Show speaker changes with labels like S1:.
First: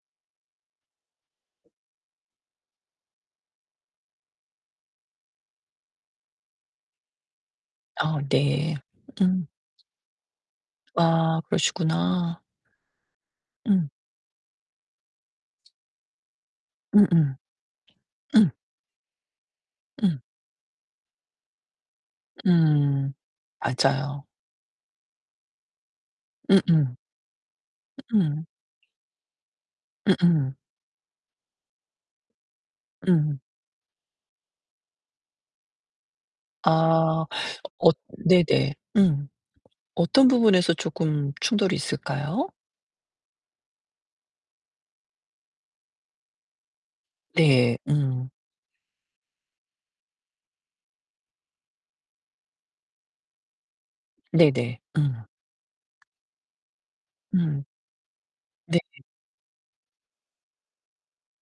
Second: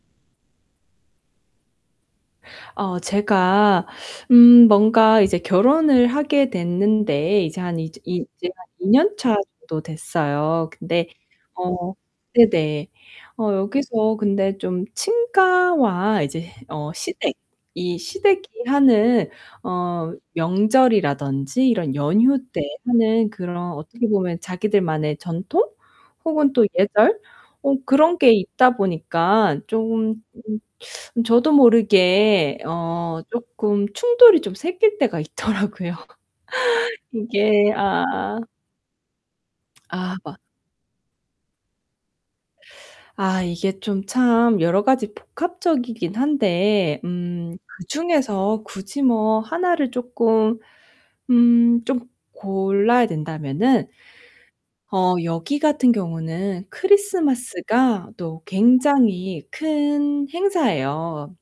S1: 어 제가 음 뭔가 이제 결혼을 하게 됐는데 이제 한 이제
S2: 어
S1: 이 이제 한
S2: 네.
S1: 2 년차
S2: 음.
S1: 정도 됐어요. 근데
S2: 아
S1: 어
S2: 그러시구나.
S1: 네네. 어
S2: 음.
S1: 여기서 근데 좀 친가와 이제 어
S2: 음음.
S1: 시댁 이 시댁이
S2: 음.
S1: 하는 어
S2: 음.
S1: 명절이라든지 이런 연휴 때
S2: 음.
S1: 하는 그런 어떻게
S2: 맞아요.
S1: 보면 자기들만의 전통? 혹은 또
S2: 음음.
S1: 예절? 어 그런 게
S2: 음.
S1: 있다 보니까 쪼금
S2: 음음.
S1: 음 저도 모르게 어
S2: 음.
S1: 쪼끔 충돌이 좀 생길 때가 있더라고요.
S2: 아.
S1: 이게
S2: 어
S1: 아
S2: 네네. 음.
S1: 아
S2: 어떤
S1: 맞
S2: 부분에서 쪼금 충돌이 있을까요?
S1: 아 이게 좀 참 여러 가지 복합적이긴 한데 음
S2: 네.
S1: 그
S2: 음.
S1: 중에서 굳이 뭐 하나를 쪼끔 음 좀 골라야 된다면은
S2: 네네.
S1: 어
S2: 음.
S1: 여기 같은 경우는
S2: 음.
S1: 크리스마스가 또
S2: 네.
S1: 굉장히 큰 행사예요.